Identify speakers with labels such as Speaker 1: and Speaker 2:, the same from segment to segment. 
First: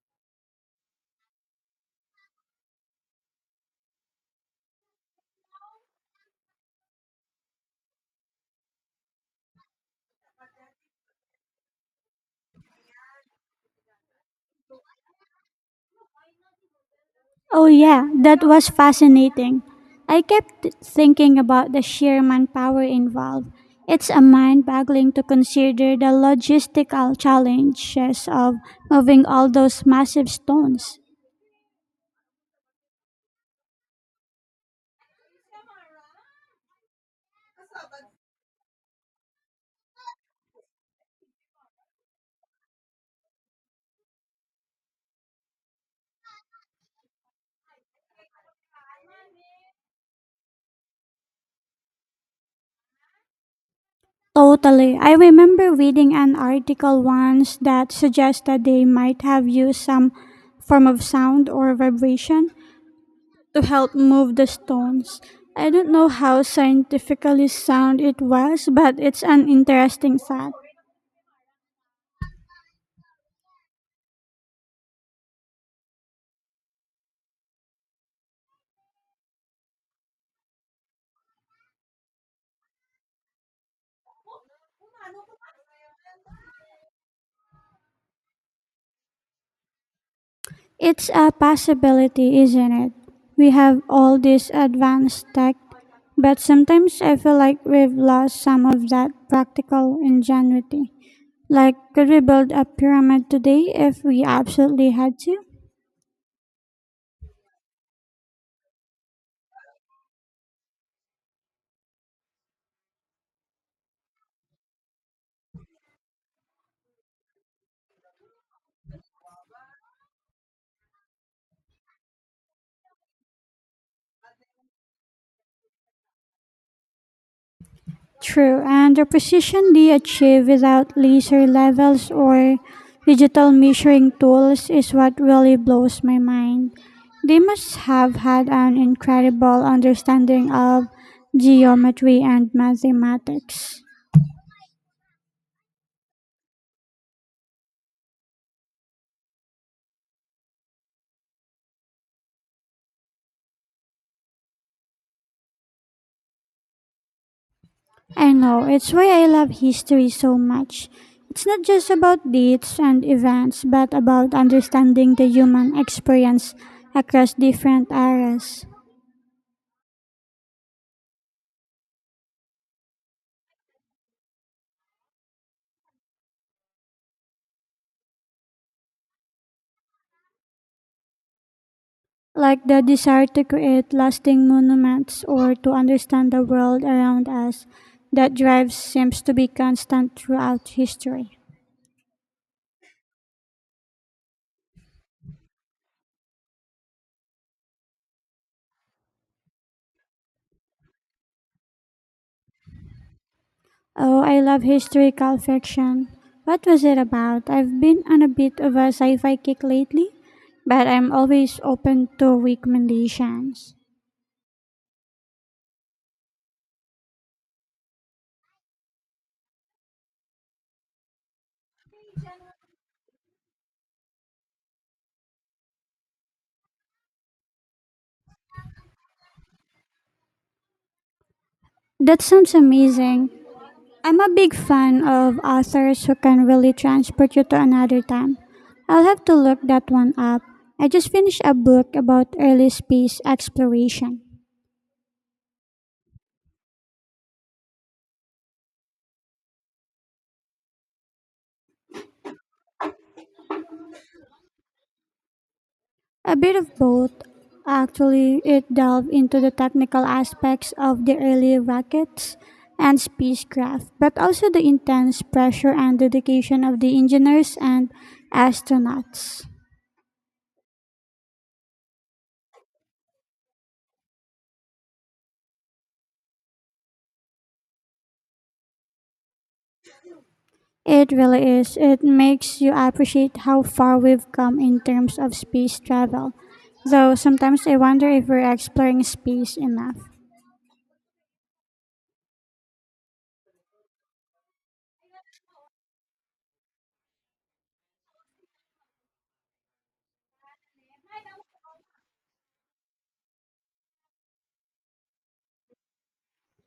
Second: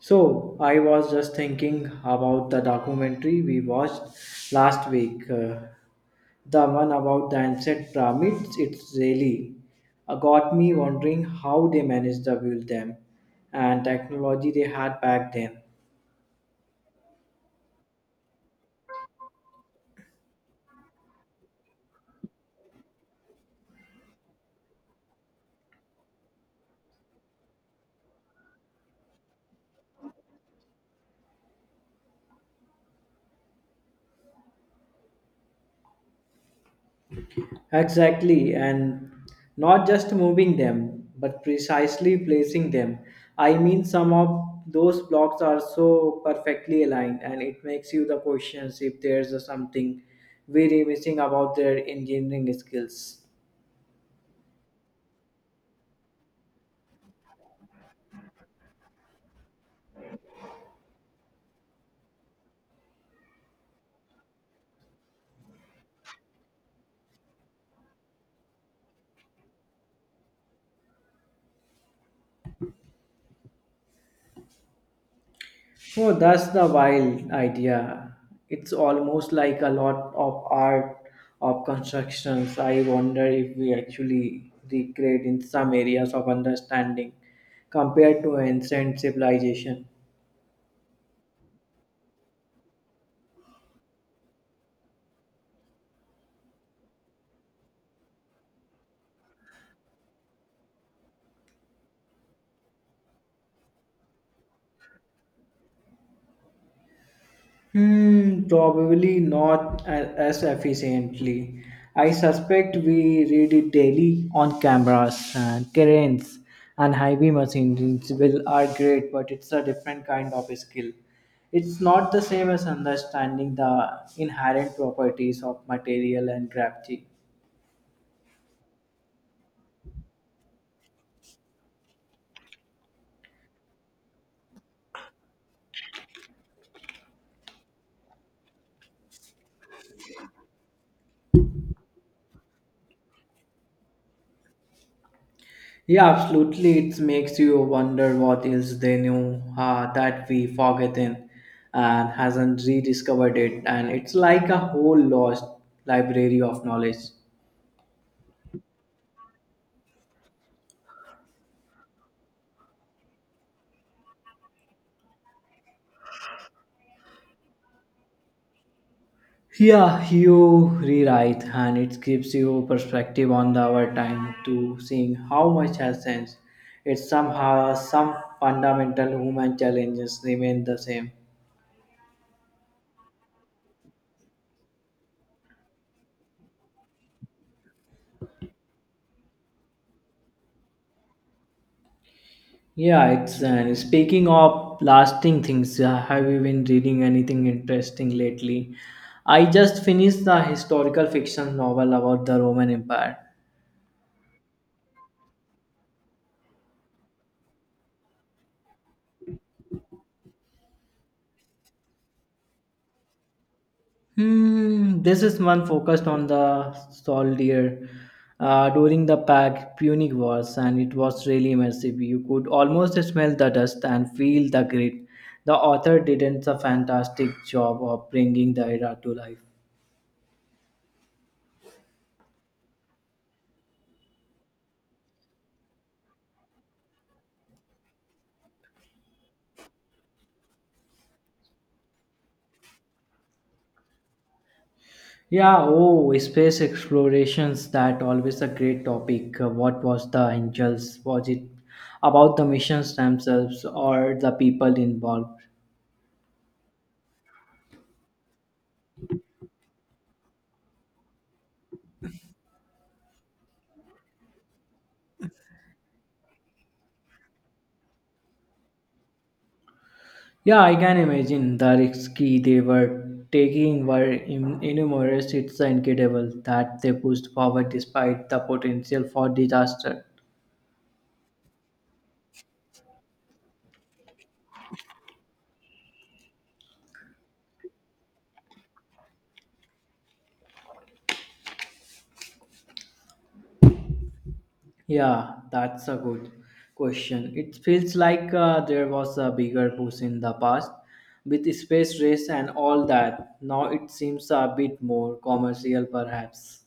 Speaker 1: So, I was just thinking about the documentary we watched last week. The one about the ancient pyramids, it's really got me wondering how they managed to build them and technology they had back then.
Speaker 2: Oh, yeah, that was fascinating. I kept thinking about the sheer manpower involved. It's a mind boggling to consider the logistical challenges of moving all those massive stones.
Speaker 1: Exactly, and not just moving them, but precisely placing them. I mean, some of those blocks are so perfectly aligned, and it makes you the questions if there's a something very missing about their engineering skills.
Speaker 2: Totally. I remember reading an article once that suggested they might have used some form of sound or vibration to help move the stones. I don't know how scientifically sound it was, but it's an interesting thought.
Speaker 1: Oh, that's the wild idea. It's almost like a lot of art of constructions. I wonder if we actually recreate in some areas of understanding compared to ancient civilization.
Speaker 2: It's a possibility, isn't it? We have all this advanced tech, but sometimes I feel like we've lost some of that practical ingenuity. Like, could we build a pyramid today if we absolutely had to?
Speaker 1: Hmm, probably not a- as efficiently. I suspect we read it daily on cameras and cranes and heavy machines will are great, but it's a different kind of skill. It's not the same as understanding the inherent properties of material and gravity.
Speaker 2: True, and the precision they achieve without laser levels or digital measuring tools is what really blows my mind. They must have had an incredible understanding of geometry and mathematics.
Speaker 1: Yeah, absolutely. It makes you wonder what is else they knew, that we forgotten and hasn't rediscovered it. And it's like a whole lost library of knowledge.
Speaker 2: I know, it's why I love history so much. It's not just about dates and events, but about understanding the human experience across different eras.
Speaker 1: Yeah, you rewrite, and it gives you perspective on the our time to seeing how much has changed. It's somehow some fundamental human challenges remain the same.
Speaker 2: Like the desire to create lasting monuments or to understand the world around us. That drive seems to be constant throughout history.
Speaker 1: Yeah, it's and speaking of lasting things, have you been reading anything interesting lately? I just finished the historical fiction novel about the Roman Empire.
Speaker 2: Oh, I love historical fiction. What was it about? I've been on a bit of a sci fi kick lately, but I'm always open to recommendations.
Speaker 1: Hmm, this is one focused on the soldier, during the Pac Punic Wars, and it was really immersive. You could almost smell the dust and feel the grit. The author did a fantastic job of bringing the era to life.
Speaker 2: That sounds amazing. I'm a big fan of authors who can really transport you to another time. I'll have to look that one up. I just finished a book about early space exploration.
Speaker 1: Yeah, oh, space explorations, that always a great topic. What was the angels? Was it about the missions themselves or the people involved?
Speaker 2: A bit of both. Actually, it delved into the technical aspects of the early rockets and spacecraft, but also the intense pressure and dedication of the engineers and astronauts.
Speaker 1: Yeah, I can imagine the risky they were taking were enormous. It's incredible that they pushed forward despite the potential for disaster.
Speaker 2: It really is. It makes you appreciate how far we've come in terms of space travel. Though sometimes I wonder if we're exploring space enough.
Speaker 1: Yeah, that's a good question. It feels like there was a bigger push in the past with space race and all that. Now it seems a bit more commercial, perhaps.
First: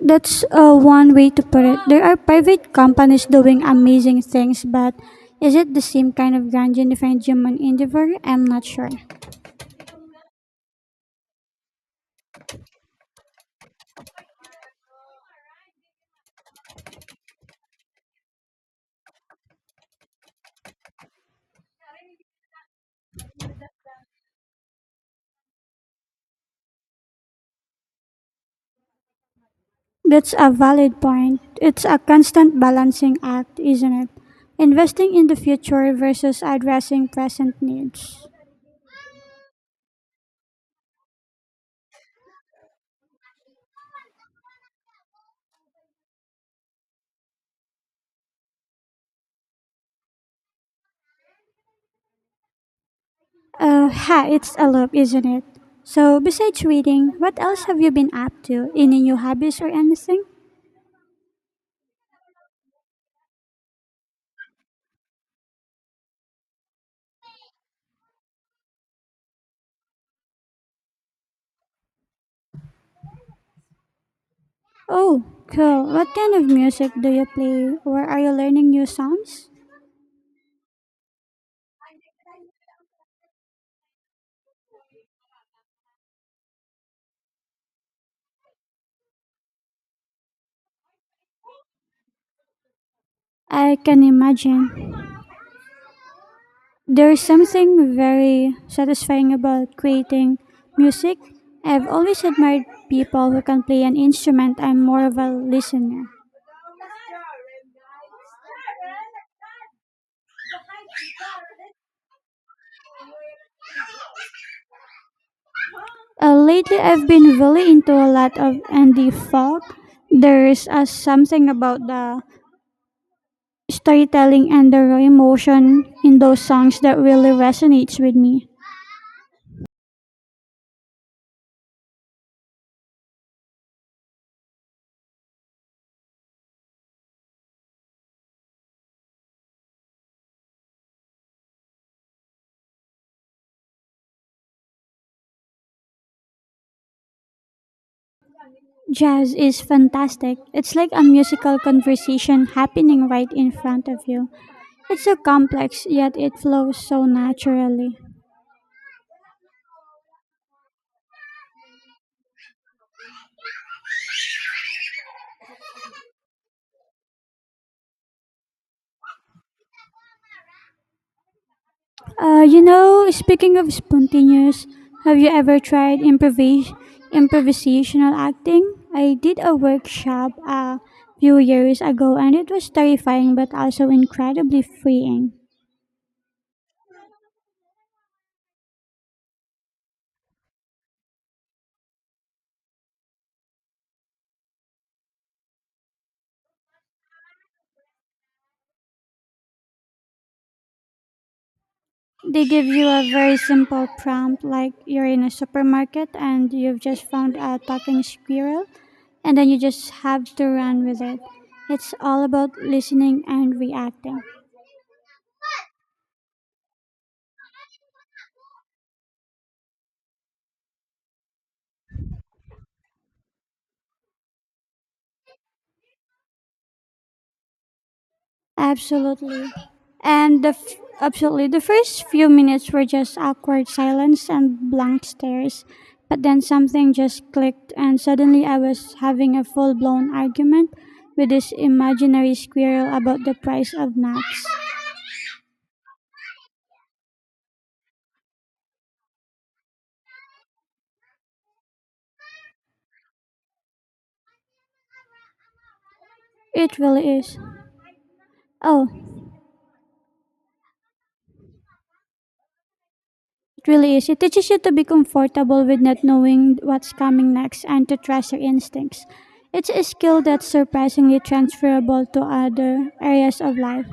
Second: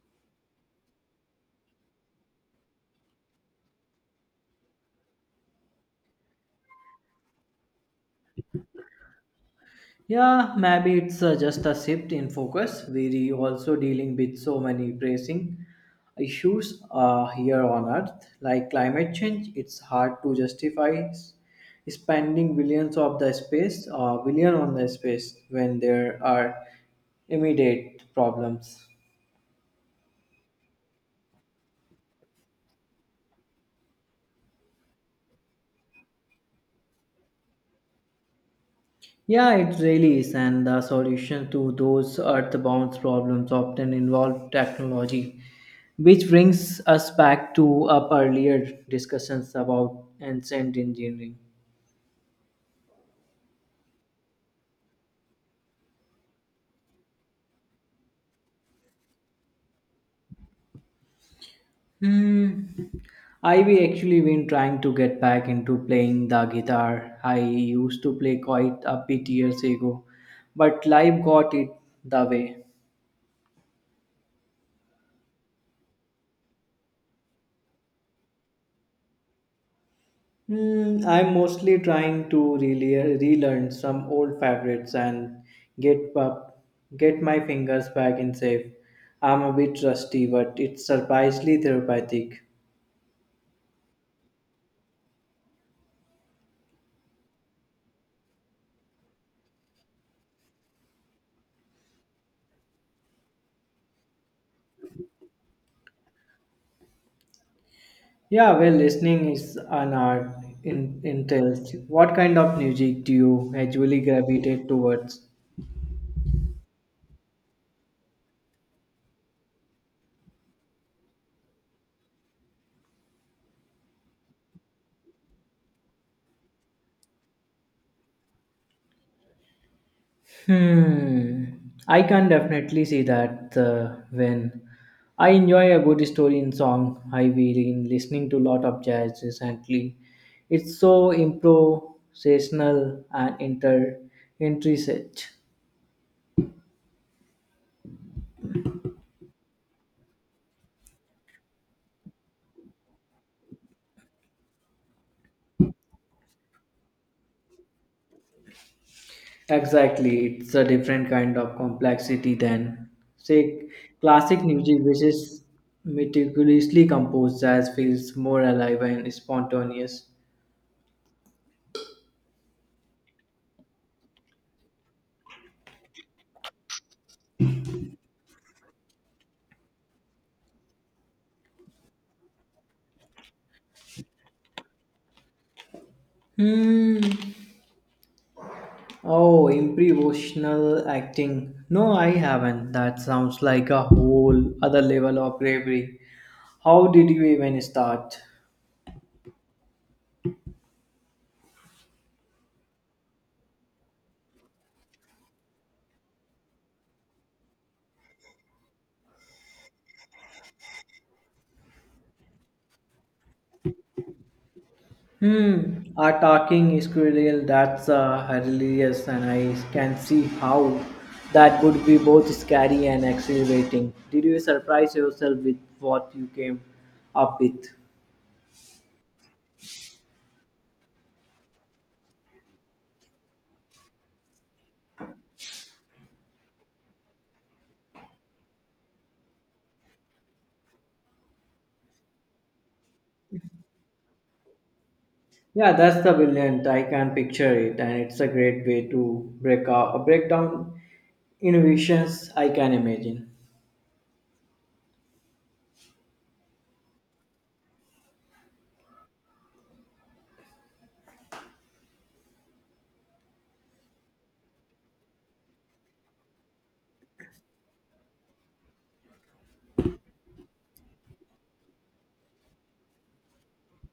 Speaker 2: That's one way to put it. There are private companies doing amazing things, but is it the same kind of grand unified human endeavor? I'm not sure.
Speaker 1: Yeah, maybe it's just a shift in focus. We're also dealing with so many pressing issues, here on Earth, like climate change. It's hard to justify spending billions of the space, billion on the space, when there are immediate problems.
Speaker 2: That's a valid point. It's a constant balancing act, isn't it? Investing in the future versus addressing present needs.
Speaker 1: Yeah, it really is, and the solution to those earthbound problems often involve technology, which brings us back to our earlier discussions about ancient engineering.
Speaker 2: It's a loop, isn't it? So, besides reading, what else have you been up to? Any new hobbies or anything?
Speaker 1: Hmm. I have actually been trying to get back into playing the guitar. I used to play quite a bit years ago, but life got it the way.
Speaker 2: Oh, cool. What kind of music do you play, or are you learning new songs?
Speaker 1: Hmm, I'm mostly trying to relearn some old favorites and get up, get my fingers back in shape. I'm a bit rusty, but it's surprisingly therapeutic.
Speaker 2: I can imagine. There's something very satisfying about creating music. I've always admired people who can play an instrument. I'm more of a listener.
Speaker 1: Yeah, well, listening is an art in entails. What kind of music do you usually gravitate towards?
Speaker 2: Lately, I've been really into a lot of indie folk. There's something about the storytelling and the raw emotion in those songs that really resonates with me.
Speaker 1: Hmm. I can definitely see that, when I enjoy a good story in song, I been listening to a lot of jazz recently. It's so improvisational and inter intricate.
Speaker 2: Jazz is fantastic. It's like a musical conversation happening right in front of you. It's so complex, yet it flows so naturally.
Speaker 1: Exactly, it's a different kind of complexity than say classic music, which is meticulously composed. Jazz feels more alive and spontaneous.
Speaker 2: You know, speaking of spontaneous, have you ever tried improvisational acting? I did a workshop a few years ago and it was terrifying but also incredibly freeing.
Speaker 1: Hmm. Oh, improvisational acting. No, I haven't. That sounds like a whole other level of bravery. How did you even start?
Speaker 2: They give you a very simple prompt like you're in a supermarket and you've just found a talking squirrel and then you just have to run with it. It's all about listening and reacting.
Speaker 1: Hmm, a talking squirrel, that's hilarious, and I can see how that would be both scary and exhilarating. Did you surprise yourself with what you came up with?
Speaker 2: Absolutely. And the f- absolutely, the first few minutes were just awkward silence and blank stares, but then something just clicked and suddenly I was having a full-blown argument with this imaginary squirrel about the price of nuts.
Speaker 1: Yeah, that's the brilliant. I can picture it, and it's a great way to break down innovations. I can imagine.
Speaker 2: It really is. Oh, it really is. It teaches you to be comfortable with not knowing what's coming next and to trust your instincts. It's a skill that's surprisingly transferable to other areas of life.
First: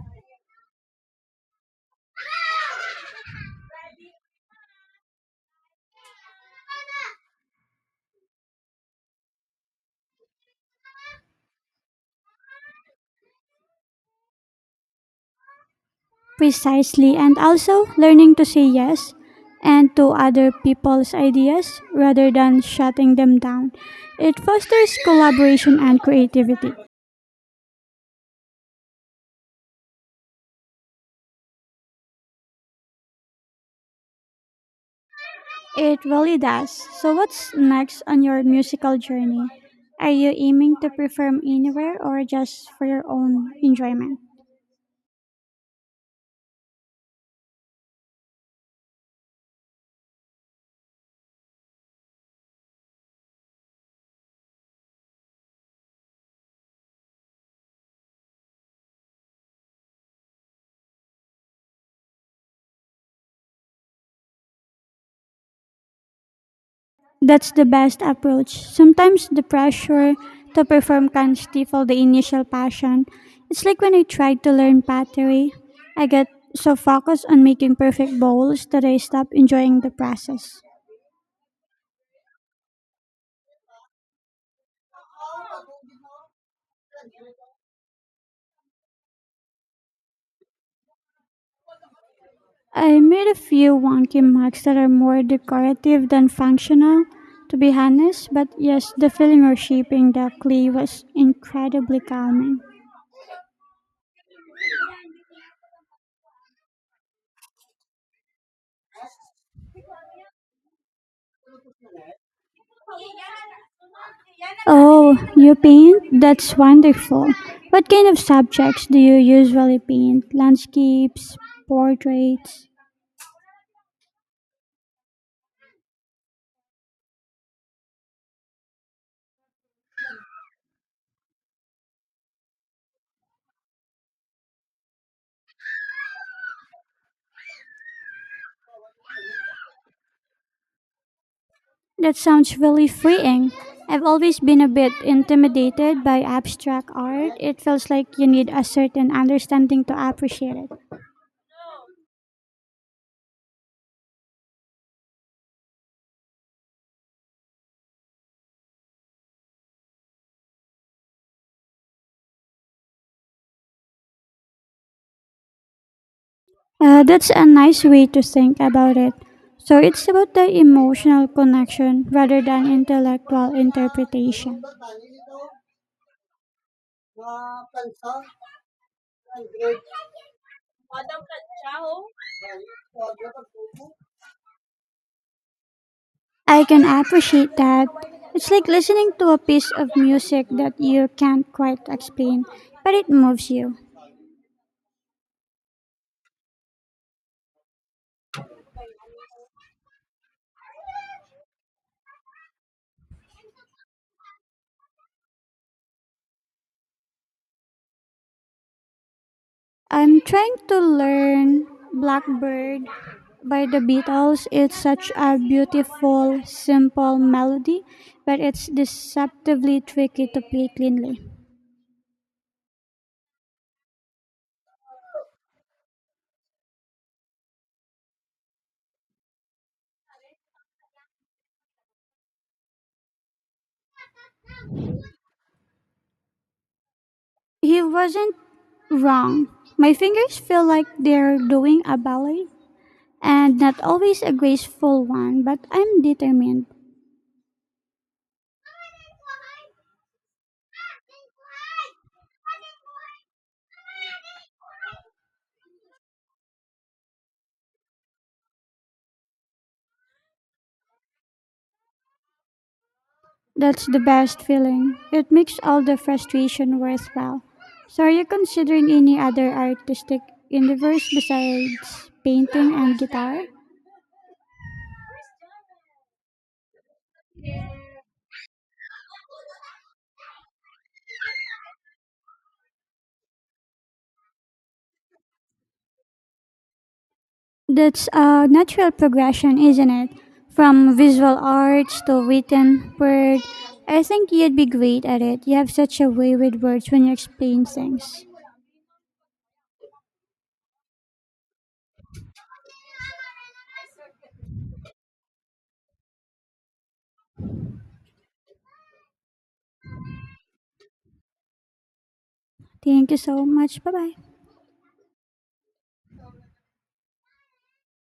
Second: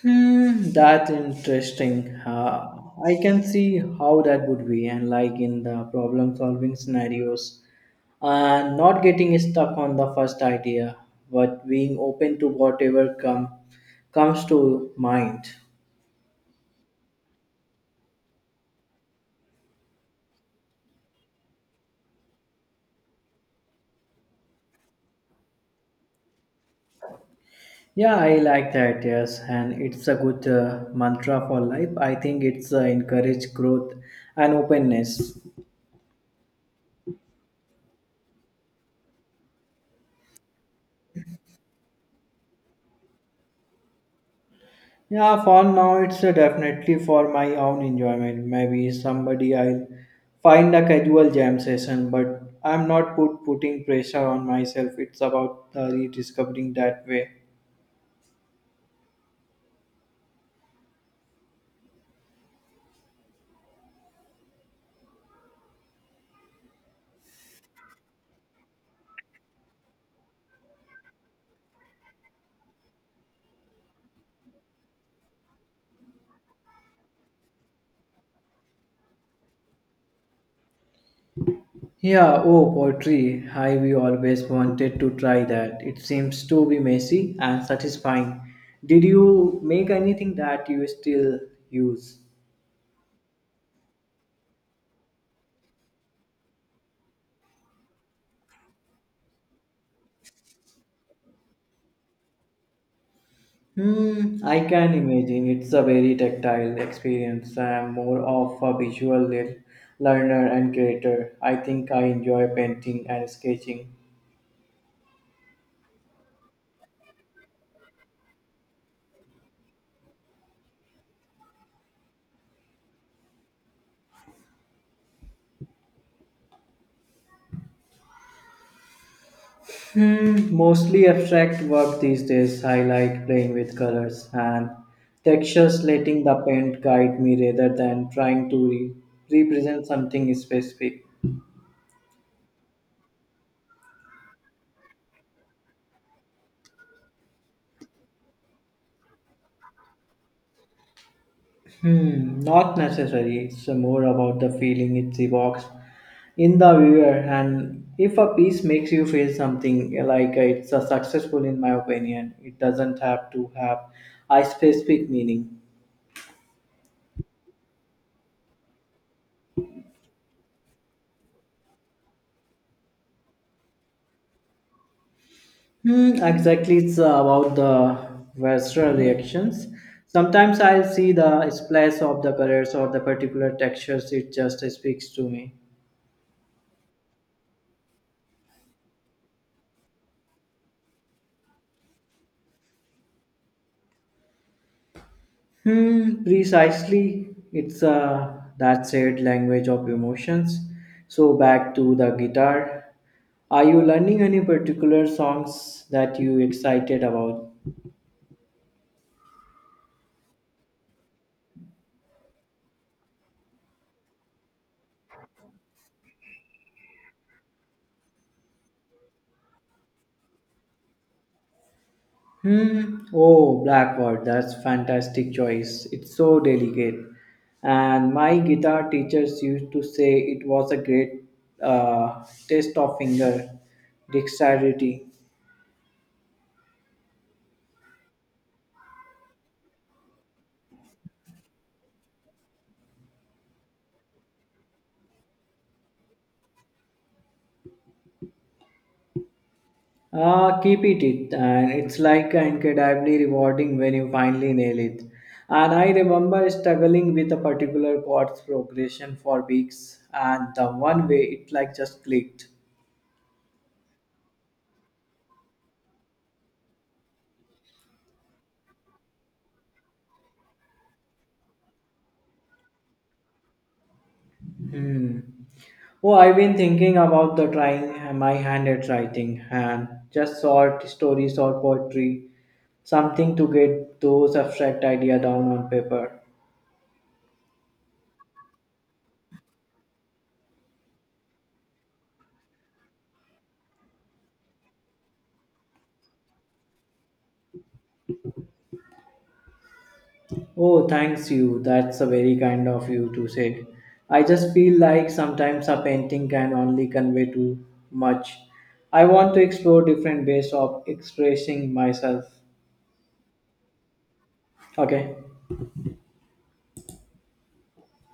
Speaker 1: Hmm, that's interesting. I can see how that would be, and like in the problem-solving scenarios, and not getting stuck on the first idea, but being open to whatever comes to mind.
Speaker 2: Precisely, and also learning to say yes and to other people's ideas rather than shutting them down. It fosters collaboration and creativity.
Speaker 1: Yeah, I like that. Yes, and it's a good, mantra for life. I think it's, encourage growth and openness.
Speaker 2: It really does. So, what's next on your musical journey? Are you aiming to perform anywhere or just for your own enjoyment?
Speaker 1: Yeah, for now it's definitely for my own enjoyment. Maybe somebody I'll find a casual jam session, but I'm not put putting pressure on myself. It's about rediscovering that way.
Speaker 2: That's the best approach. Sometimes the pressure to perform can stifle the initial passion. It's like when I tried to learn pottery, I get so focused on making perfect bowls that I stop enjoying the process.
Speaker 1: Yeah, oh, poetry. I we always wanted to try that. It seems to be messy and satisfying. Did you make anything that you still use?
Speaker 2: I made a few wonky mugs that are more decorative than functional, to be honest, but yes, the feeling of shaping the clay was incredibly calming.
Speaker 1: Hmm, I can imagine. It's a very tactile experience. I am more of a visual learner and creator. I think I enjoy painting and sketching.
Speaker 2: Oh, you paint? That's wonderful. What kind of subjects do you usually paint? Landscapes, portraits?
Speaker 1: Hmm, mostly abstract work these days. I like playing with colors and textures, letting the paint guide me rather than trying to represent something specific.
Speaker 2: That sounds really freeing. I've always been a bit intimidated by abstract art. It feels like you need a certain understanding to appreciate it.
Speaker 1: Hmm, not necessary. It's more about the feeling it evokes in the viewer, and if a piece makes you feel something like it's a successful, in my opinion, it doesn't have to have a specific meaning.
Speaker 2: That's a nice way to think about it. So it's about the emotional connection rather than intellectual interpretation.
Speaker 1: Hmm, exactly, it's about the visceral reactions. Sometimes I'll see the splash of the colors or the particular textures. It just speaks to me.
Speaker 2: I can appreciate that. It's like listening to a piece of music that you can't quite explain, but it moves you.
Speaker 1: Hmm, precisely. It's that said language of emotions. So back to the guitar. Are you learning any particular songs that you excited about?
Speaker 2: I'm trying to learn Blackbird by the Beatles. It's such a beautiful, simple melody, but it's deceptively tricky to play cleanly.
Speaker 1: Hmm. Oh, Blackboard, that's fantastic choice. It's so delicate. And my guitar teachers used to say it was a great, test of finger dexterity.
Speaker 2: He wasn't wrong. My fingers feel like they're doing a ballet, and not always a graceful one, but I'm determined.
Speaker 1: Ah, and it's like incredibly rewarding when you finally nail it. And I remember struggling with a particular chord's progression for weeks, and the one way it like just clicked.
Speaker 2: That's the best feeling. It makes all the frustration worthwhile. So, are you considering any other artistic endeavors besides painting and guitar?
Speaker 1: Hmm. Oh, I've been thinking about the trying my hand at writing and just short stories or poetry, something to get those abstract idea down on paper.
Speaker 2: That's a natural progression, isn't it? From visual arts to written word. I think you'd be great at it. You have such a way with words when you explain things.
Speaker 1: Oh, thanks you. That's a very kind of you to say. I just feel like sometimes a painting can only convey too much. I want to explore different ways of expressing myself.
Speaker 2: Thank you so much. Bye bye.
Speaker 1: Okay.